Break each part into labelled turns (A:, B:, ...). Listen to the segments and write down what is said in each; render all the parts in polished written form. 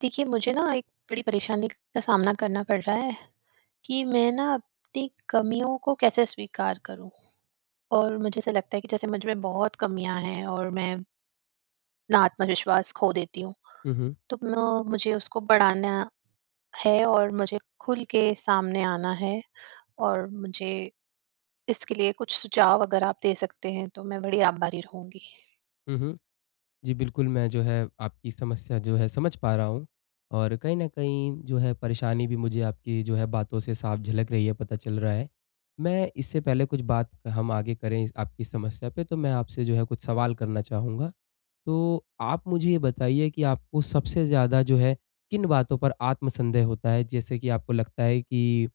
A: देखिए मुझे ना एक बड़ी परेशानी का सामना करना पड़ रहा है कि मैं ना अपनी कमियों को कैसे स्वीकार करूं, और मुझे ऐसा लगता है कि जैसे मुझ में बहुत कमियां हैं और मैं अपना आत्मविश्वास खो देती हूँ।
B: हुँ, हुँ।
A: तो मुझे उसको बढ़ाना है और मुझे खुल के सामने आना है, और मुझे इसके लिए कुछ सुझाव अगर आप दे सकते हैं तो मैं बड़ी आभारी रहूंगी।
B: हुँ, हुँ। जी, बिल्कुल, मैं जो है आपकी समस्या जो है समझ पा रहा हूँ, और कहीं न कहीं जो है परेशानी भी मुझे आपकी जो है बातों से साफ झलक रही है, पता चल रहा है। मैं इससे पहले कुछ बात हम आगे करें इस आपकी समस्या पे, तो मैं आपसे जो है कुछ सवाल करना चाहूँगा। तो आप मुझे ये बताइए कि आपको सबसे ज़्यादा जो है किन बातों पर आत्मसंदेह होता है? जैसे कि आपको लगता है कि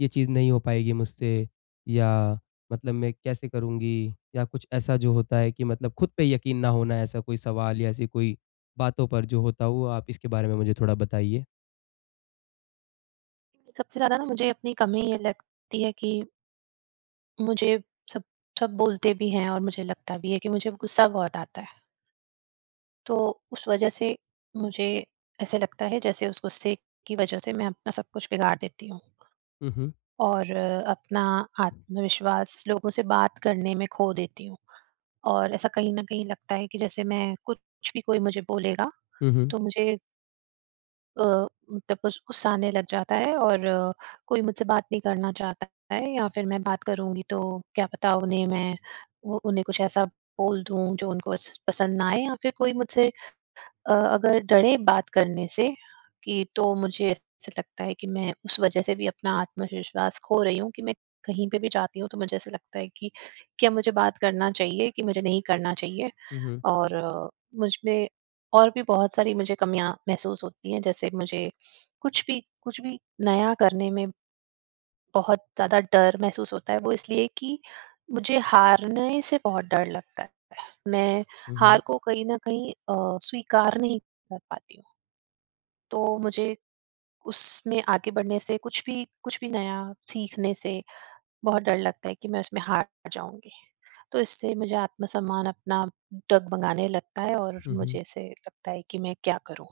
B: ये चीज़ नहीं हो पाएगी मुझसे, या मतलब मैं कैसे करूँगी? या कुछ ऐसा जो होता है कि मतलब खुद पे यकीन ना होना, ऐसा कोई सवाल या ऐसी कोई बातों पर जो होता हो, आप इसके बारे में मुझे थोड़ा बताइए?
A: सबसे ज्यादा ना मुझे अपनी कमी ये लगती है कि मुझे सब सब बोलते भी हैं और मुझे लगता भी है कि मुझे गुस्सा बहुत आता है, तो उस वजह से मुझे ऐसे लगता है जैसे उस गुस्से की वजह से मैं अपना सब कुछ बिगाड़ देती हूँ,
B: हुँ, हुँ।
A: और अपना आत्मविश्वास लोगों से बात करने में खो देती हूँ। और ऐसा कहीं ना कहीं लगता है कि जैसे मैं कुछ भी कोई मुझे बोलेगा
B: हुँ, हुँ।
A: तो मुझे अ, मतलब उस गुस्सा आने लग जाता है, और कोई मुझसे बात नहीं करना चाहता है, या फिर मैं बात करूंगी तो क्या पता उन्हें मैं वो उन्हें कुछ ऐसा बोल दूं जो उनको पसंद ना आए, या फिर कोई मुझसे अगर डरे बात करने से कि, तो मुझे ऐसे लगता है कि मैं उस वजह से भी अपना आत्मविश्वास खो रही हूँ कि मैं कहीं पे भी जाती हूँ तो मुझे ऐसे लगता है कि क्या मुझे बात करना चाहिए कि मुझे नहीं करना चाहिए।
B: हुँ, हुँ।
A: और मुझ में और भी बहुत सारी मुझे कमियां महसूस होती हैं, जैसे मुझे कुछ भी नया करने में बहुत ज्यादा डर महसूस होता है, वो इसलिए कि मुझे हारने से बहुत डर लगता है। मैं
B: हुँ, हुँ।
A: हार को कहीं ना कहीं स्वीकार नहीं कर पाती हूँ, तो मुझे उसमें आगे बढ़ने से, कुछ भी नया सीखने से बहुत डर लगता है कि मैं उसमें हार जाऊंगी, तो इससे मुझे आत्मसम्मान अपना डगमगाने लगता है और
B: हुँ, हुँ।
A: मुझे ऐसे लगता है कि मैं क्या करूं।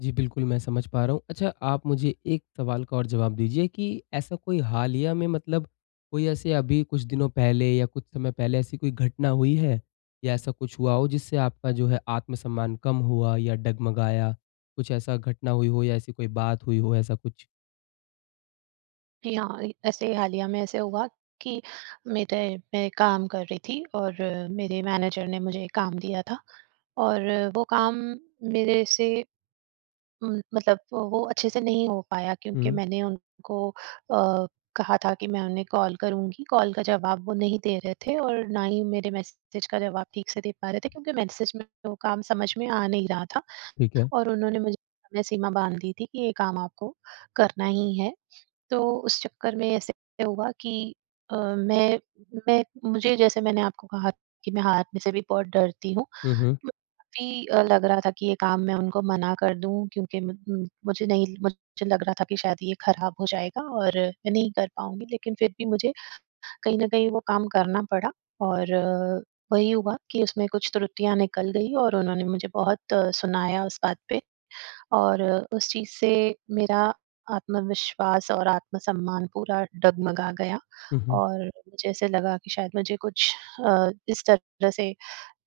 B: जी, बिल्कुल, मैं समझ पा रहा हूँ। अच्छा, आप मुझे एक सवाल का और जवाब दीजिए कि ऐसा कोई हालिया में, मतलब कोई ऐसे अभी कुछ दिनों पहले या कुछ समय पहले ऐसी कोई घटना हुई है या ऐसा कुछ हुआ हो जिससे आपका जो है आत्मसम्मान कम हुआ या डगमगाया? कुछ ऐसा घटना हुई हो या ऐसी कोई बात हुई हो, ऐसा कुछ?
A: जी हाँ, ऐसे ही हालिया में ऐसे हुआ कि मेरे मैं काम कर रही थी, और मेरे मैनेजर ने मुझे काम दिया था, और वो काम मेरे से मतलब वो अच्छे से नहीं हो पाया, क्योंकि
B: हुँ,
A: मैंने उनको कहा था कि मैं उन्हें कॉल करूँगी, कॉल का जवाब वो नहीं दे रहे थे और ना ही मेरे मैसेज का जवाब ठीक से दे पा रहे थे, क्योंकि मैसेज में वो काम समझ में आ नहीं रहा था,
B: ठीक है।
A: और उन्होंने मुझे समय सीमा बाँध दी थी कि ये काम आपको करना ही है। तो उस चक्कर में ऐसे हुआ कि अ, मैं मैं मुझे, जैसे मैंने आपको कहा कि मैं हारने से भी बहुत डरती हूँ,
B: हुँ, हुँ,
A: काफ़ी लग रहा था कि ये काम मैं उनको मना कर दूँ, क्योंकि मुझे नहीं, मुझे लग रहा था कि शायद ये खराब हो जाएगा और मैं नहीं कर पाऊँगी, लेकिन फिर भी मुझे कहीं न कहीं वो काम करना पड़ा। और वही हुआ कि उसमें कुछ त्रुटियाँ निकल गई, और उन्होंने मुझे बहुत सुनाया उस बात पे, और उस चीज़ से मेरा आत्मविश्वास और आत्मसम्मान पूरा डगमगा गया।
B: हुँ, हुँ।
A: और मुझे ऐसे लगा कि शायद मुझे कुछ इस तरह से,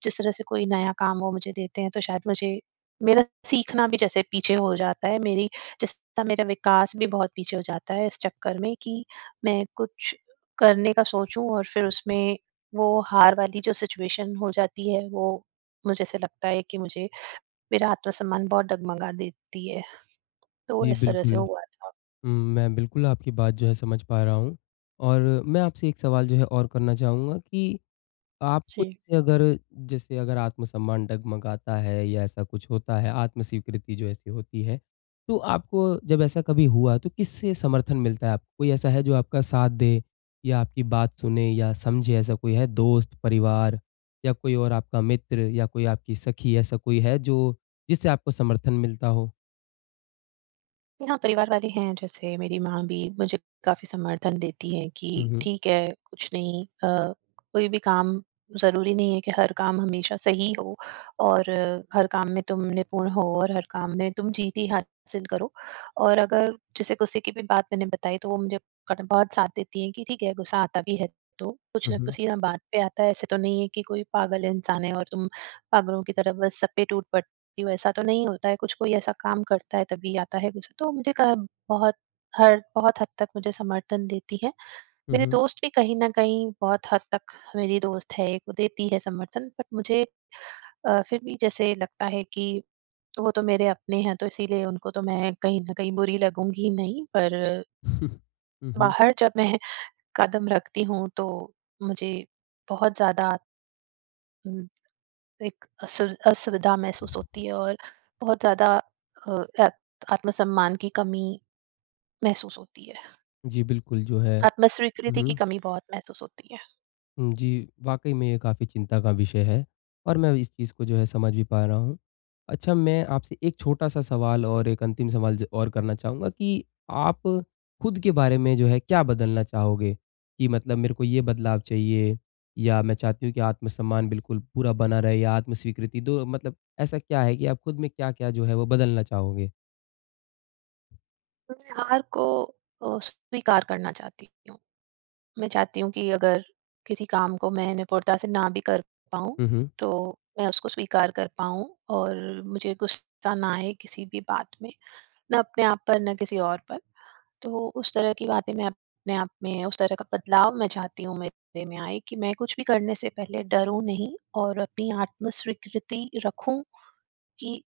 A: जिस तरह से कोई नया काम वो मुझे देते हैं, तो शायद मुझे मेरा सीखना भी जैसे पीछे हो जाता है, मेरी जैसा मेरा विकास भी बहुत पीछे हो जाता है इस चक्कर में कि मैं कुछ करने का सोचूं, और फिर उसमें वो हार वाली जो सिचुएशन हो जाती है, वो मुझे ऐसे लगता है कि मुझे मेरा आत्मसम्मान बहुत डगमगा देती है। तो
B: जी,
A: इस तरह से
B: बिल्कुल।
A: हुआ था।
B: मैं बिल्कुल आपकी बात जो है समझ पा रहा हूँ, और मैं आपसे एक सवाल जो है और करना चाहूँगा कि आपको
A: जी।
B: जैसे अगर, जैसे अगर आत्मसम्मान डगमगाता है या ऐसा कुछ होता है, आत्म-स्वीकृति जो ऐसी होती है, तो आपको जब ऐसा कभी हुआ तो किससे समर्थन मिलता है आपको? कोई ऐसा है जो आपका साथ दे या आपकी बात सुने या समझे, ऐसा कोई है? दोस्त, परिवार या कोई और आपका मित्र या कोई आपकी सखी, ऐसा कोई है जो, जिससे आपको समर्थन मिलता हो?
A: जी हाँ, परिवार वाले हैं, जैसे मेरी माँ भी मुझे काफ़ी समर्थन देती हैं
B: हुँ,
A: कि
B: हुँ।
A: ठीक है, कुछ नहीं कोई भी काम, ज़रूरी नहीं है कि हर काम हमेशा सही हो और हर काम में तुम निपुण हो और हर काम में तुम जीत ही हासिल करो। और अगर जैसे गुस्से की भी बात मैंने बताई, तो वो मुझे कट बहुत साथ देती हैं कि ठीक है, गुस्सा आता भी है तो कुछ
B: हुँ,
A: ना
B: हुँ।
A: किसी ना बात पे आता है, ऐसे तो नहीं है कि कोई पागल इंसान है और तुम पागलों की तरह बस सब पे टूट पड़ सकती हूँ, ऐसा तो नहीं होता है, कुछ कोई ऐसा काम करता है तभी आता है गुस्सा। तो मुझे क बहुत हर बहुत हद तक मुझे समर्थन देती है।
B: हुँ,
A: मेरे
B: हुँ।
A: दोस्त भी कहीं न कहीं बहुत हद तक, मेरी दोस्त है एक, वो देती है समर्थन, बट मुझे फिर भी जैसे लगता है कि वो तो मेरे अपने हैं, तो इसीलिए उनको तो मैं कहीं न कहीं बुरी लगूँगी नहीं, पर
B: हुँ, हुँ।
A: बाहर जब मैं कदम रखती हूँ तो मुझे बहुत ज़्यादा एक असुविधा महसूस होती है, और बहुत ज़्यादा अ, आत आत्मसम्मान की कमी महसूस होती है।
B: जी, बिल्कुल जो है। हुँ,
A: आत्मस्वीकृति की
B: हुँ।
A: कमी बहुत महसूस होती है।
B: हुँ, जी, वाक़ई में ये काफ़ी चिंता का विषय है, और मैं इस चीज़ को जो है समझ भी पा रहा हूँ। अच्छा, मैं आपसे एक छोटा-सा सवाल और एक अंतिम सवाल ज और करना चाहूँगा कि आप खुद के बारे में जो है क्या बदलना चाहोगे? कि मतलब, मेरे को ये बदलाव चाहिए, या मैं चाहती हूँ कि आत्मसम्मान बिल्कुल पूरा बना रहे या आत्म-स्वीकृति दो, मतलब ऐसा क्या है कि आप खुद में क्या-क्या जो है वो बदलना चाहोगे?
A: मैं हार को स्वीकार करना चाहती हूँ। मैं चाहती हूँ कि अगर किसी काम को मैं निपुणता से ना भी कर पाऊँ,
B: हुँ, हुँ।
A: तो मैं उसको स्वीकार कर पाऊँ, और मुझे गुस्सा ना आए किसी भी बात में, ना अपने आप पर, ना किसी और पर। तो उस तरह की बातें, मैं अपने आप में उस तरह का बदलाव मैं चाहती हूँ मेरे में आए कि मैं कुछ भी करने से पहले डरूँ नहीं, और अपनी आत्मस्वीकृति रखूँ कि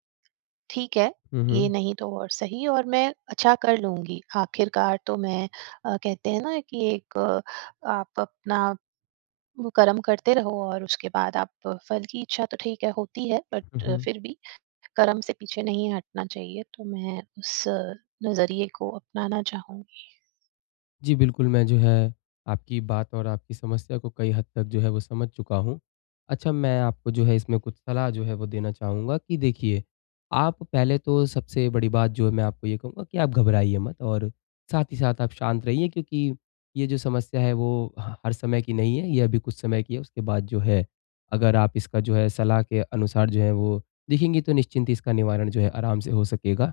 A: ठीक है,
B: हुँ,
A: ये
B: हुँ।
A: नहीं तो और सही, और मैं अच्छा कर लूँगी आखिरकार। तो मैं कहते हैं ना कि एक आप अपना वो कर्म करते रहो, और उसके बाद आप फल की इच्छा तो ठीक है होती है, बट
B: हुँ, हुँ।
A: फिर भी कर्म से पीछे नहीं हटना चाहिए, तो मैं उस नज़रिए को अपनाना चाहूँगी।
B: जी, बिल्कुल, मैं जो है आपकी बात और आपकी समस्या को कई हद तक जो है वो समझ चुका हूँ। अच्छा, मैं आपको जो है इसमें कुछ सलाह जो है वो देना चाहूँगा कि देखिए, आप पहले तो सबसे बड़ी बात जो है मैं आपको ये कहूँगा कि आप घबराइए मत, और साथ ही साथ आप शांत रहिए, क्योंकि ये जो समस्या है वो ह हर समय की नहीं है, ये अभी कुछ समय की है। उसके बाद जो है, अगर आप इसका जो है सलाह के अनुसार जो है वो देखेंगी, तो निश्चिंत ही इसका निवारण जो है आराम से हो सकेगा।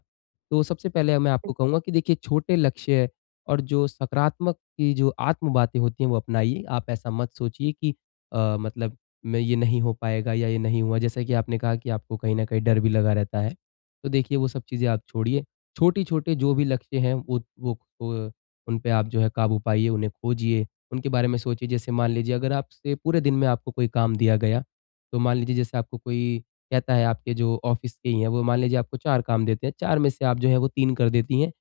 B: तो सबसे पहले मैं आपको कहूँगा कि देखिए, छोटे लक्ष्य और जो सकारात्मक की जो आत्म-बातें होती हैं वो अपनाइए। आप ऐसा मत सोचिए कि मतलब मैं ये नहीं हो पाएगा या ये नहीं हुआ। जैसा कि आपने कहा कि आपको कहीं न कहीं डर भी लगा रहता है। तो देखिए, वो सब चीज़ें आप छोड़िए। छोटे-छोटे जो भी लक्ष्य हैं, वो अ, उन पे आप जो है काबू पाइए, उन्हें खोजिए, उनके बारे में सोचिए। जैसे मान लीजिए, अगर आपसे पूरे दिन में आपको कोई काम दिया गया, तो मान लीजिए जैसे आपको कोई कहता है, आपके जो ऑफ़िस के ही हैं, वो मान लीजिए आपको 4 काम देते हैं, 4 में से आप जो है वो 3 कर देती हैं,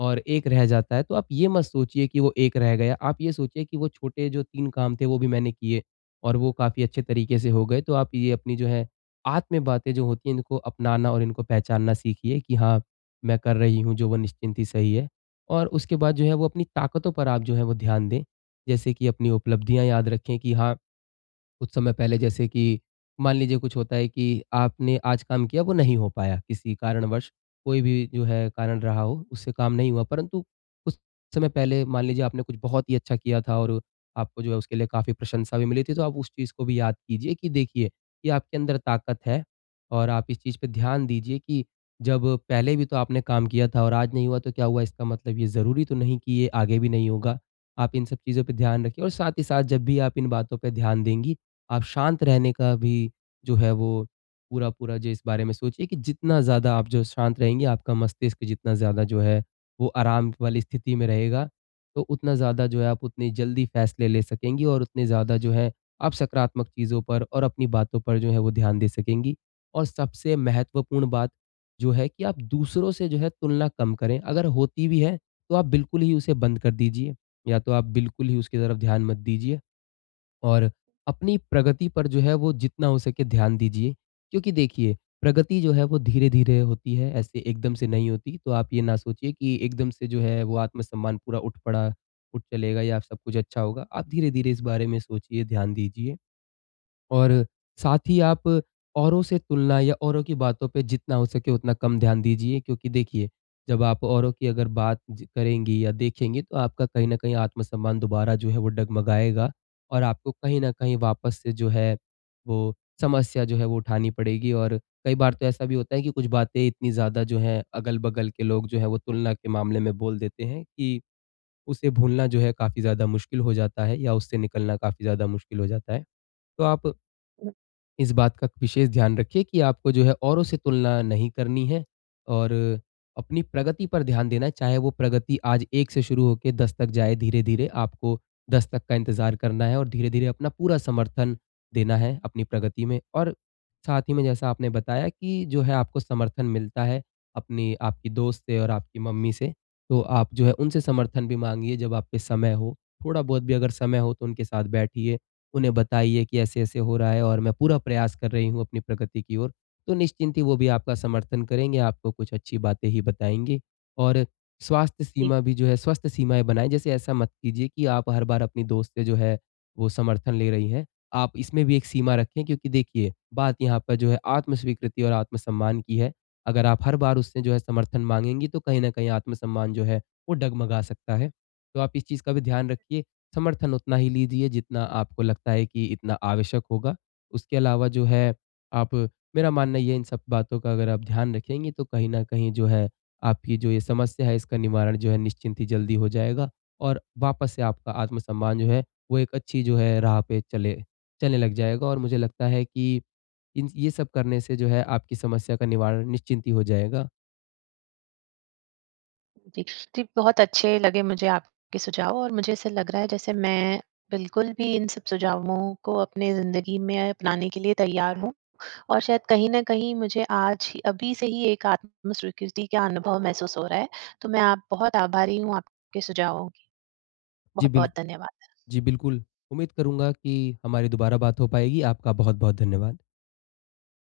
B: और 1 रह जाता है। तो आप ये मत सोचिए कि वो 1 रह गया, आप ये सोचिए कि वो छोटे जो 3 काम थे वो भी मैंने किए, और वो काफ़ी अच्छे तरीके से हो गए। तो आप ये अपनी जो है आत्म बातें जो होती हैं, इनको अपनाना और इनको पहचानना सीखिए कि हाँ, मैं कर रही हूँ जो, वो निश्चिंत ही सही है। और उसके बाद जो है वो अपनी ताकतों पर आप जो है वो ध्यान दें। जैसे कि अपनी उपलब्धियाँ याद रखें कि हाँ, कुछ समय पहले जैसे कि मान लीजिए कुछ होता है कि आपने आज काम किया वो नहीं हो पाया किसी कारणवश, कोई भी जो है कारण रहा हो उससे काम नहीं हुआ, परंतु कुछ समय पहले मान लीजिए आपने कुछ बहुत ही अच्छा किया था और आपको जो है उसके लिए काफ़ी प्रशंसा भी मिली थी, तो आप उस चीज़ को भी याद कीजिए कि देखिए, ये आपके अंदर ताकत है। और आप इस चीज़ पे ध्यान दीजिए कि जब पहले भी तो आपने काम किया था और आज नहीं हुआ तो क्या हुआ, इसका मतलब ये ज़रूरी तो नहीं कि ये आगे भी नहीं होगा। आप इन सब चीज़ों पे ध्यान रखिए, और साथ ही साथ जब भी आप इन बातों पे ध्यान देंगी, आप शांत रहने का भी जो है वो पूरा-पूरा जो, इस बारे में सोचिए कि जितना ज़्यादा आप जो शांत रहेंगे, आपका मस्तिष्क जितना ज़्यादा जो है वो आराम वाली स्थिति में रहेगा, तो उतना ज़्यादा जो है आप उतनी जल्दी फैसले ले सकेंगी, और उतने ज़्यादा जो है आप सकारात्मक चीज़ों पर और अपनी बातों पर जो है वो ध्यान दे सकेंगी। और सबसे महत्वपूर्ण बात जो है कि आप दूसरों से जो है तुलना कम करें, अगर होती भी है तो आप बिल्कुल ही उसे बंद कर दीजिए, या तो आप बिल्कुल ही उसकी तरफ ध्यान मत दीजिए। और अपनी प्रगति पर जो है वो जितना हो सके ध्यान दीजिए, क्योंकि देखिए, प्रगति जो है वो धीरे धीरे होती है, ऐसे एकदम से नहीं होती। तो आप ये ना सोचिए कि एकदम से जो है वो आत्मसम्मान पूरा उठ चलेगा या सब कुछ अच्छा होगा, आप धीरे धीरे इस बारे में सोचिए, ध्यान दीजिए। और साथ ही आप औरों से तुलना या औरों की बातों पे जितना हो सके उतना कम ध्यान दीजिए, क्योंकि देखिए, जब आप औरों की अगर बात ज करेंगी या देखेंगी, तो आपका कहीं न कहीं आत्मसम्मान दोबारा जो है वो डगमगाएगा, और आपको कहीं न कहीं वापस से जो है वो समस्या जो है वो उठानी पड़ेगी। और कई बार तो ऐसा भी होता है कि कुछ बातें इतनी ज़्यादा जो हैं अगल-बगल के लोग जो हैं वो तुलना के मामले में बोल देते हैं, कि उसे भूलना जो है काफ़ी ज़्यादा मुश्किल हो जाता है, या उससे निकलना काफ़ी ज़्यादा मुश्किल हो जाता है। तो आप इस बात का विशेष ध्यान रखिए कि आपको जो है औरों से तुलना नहीं करनी है, और अपनी प्रगति पर ध्यान देना है। चाहे वो प्रगति आज 1 से शुरू होके 10 तक जाए धीरे-धीरे, आपको 10 तक का इंतज़ार करना है, और धीरे-धीरे अपना पूरा समर्थन देना है अपनी प्रगति में। और साथ ही में जैसा आपने बताया कि जो है आपको समर्थन मिलता है अपनी, आपकी दोस्त से और आपकी मम्मी से, तो आप जो है उनसे समर्थन भी माँगिए जब आप पे समय हो। थोड़ा बहुत भी अगर समय हो तो उनके साथ बैठिए। उन्हें बताइए कि ऐसे-ऐसे हो रहा है और मैं पूरा प्रयास कर रही हूँ अपनी प्रगति की ओर। तो निश्चिंत ही वो भी आपका समर्थन करेंगे, आपको कुछ अच्छी बातें ही बताएँगे। और स्वास्थ्य सीमा भी जो है, स्वस्थ सीमाएँ बनाएँ। जैसे ऐसा मत कीजिए कि आप हर बार अपनी दोस्त से जो है वो समर्थन ले रही हैं। आप इसमें भी एक सीमा रखें, क्योंकि देखिए, बात यहाँ पर जो है आत्म-स्वीकृति और आत्म-सम्मान की है। अगर आप हर बार उससे जो है समर्थन माँगेंगी, तो कहीं न कहीं आत्म-सम्मान जो है वो डगमगा सकता है। तो आप इस चीज़ का भी ध्यान रखिए, समर्थन उतना ही लीजिए जितना आपको लगता है कि इतना आवश्यक होगा। उसके अलावा जो है आप, मेरा मानना ये है, इन सब बातों का अगर आप ध्यान रखेंगी तो कहीं न कहीं जो है आपकी जो ये समस्या है इसका निवारण जो है निश्चिंत ही जल्दी हो जाएगा, और वापस से आपका आत्मसम्मान जो है वो एक अच्छी जो है राह पे चले चलने लग जाएगा, और मुझे लगता है कि इन ये सब करने से जो है आपकी समस्या का निवारण निश्चिंत ही हो जाएगा।
A: जी। जी, बहुत अच्छे लगे मुझे आपके सुझाव, और मुझे ऐसा लग रहा है जैसे मैं बिल्कुल भी इन सब सुझावों को अपने ज़िंदगी में अपनाने के लिए तैयार हूँ, और शायद कहीं न कहीं मुझे आज ही अभी से ही एक आत्मस्वीकृति का अनुभव महसूस हो रहा है। तो मैं आप बहुत आभारी हूँ आपके सुझावों की।
B: जी बिल
A: बहुत-बहुत धन्यवाद।
B: जी बिल्कुल, उम्मीद करूँगा कि हमारी दोबारा बात हो पाएगी। आपका बहुत-बहुत धन्यवाद।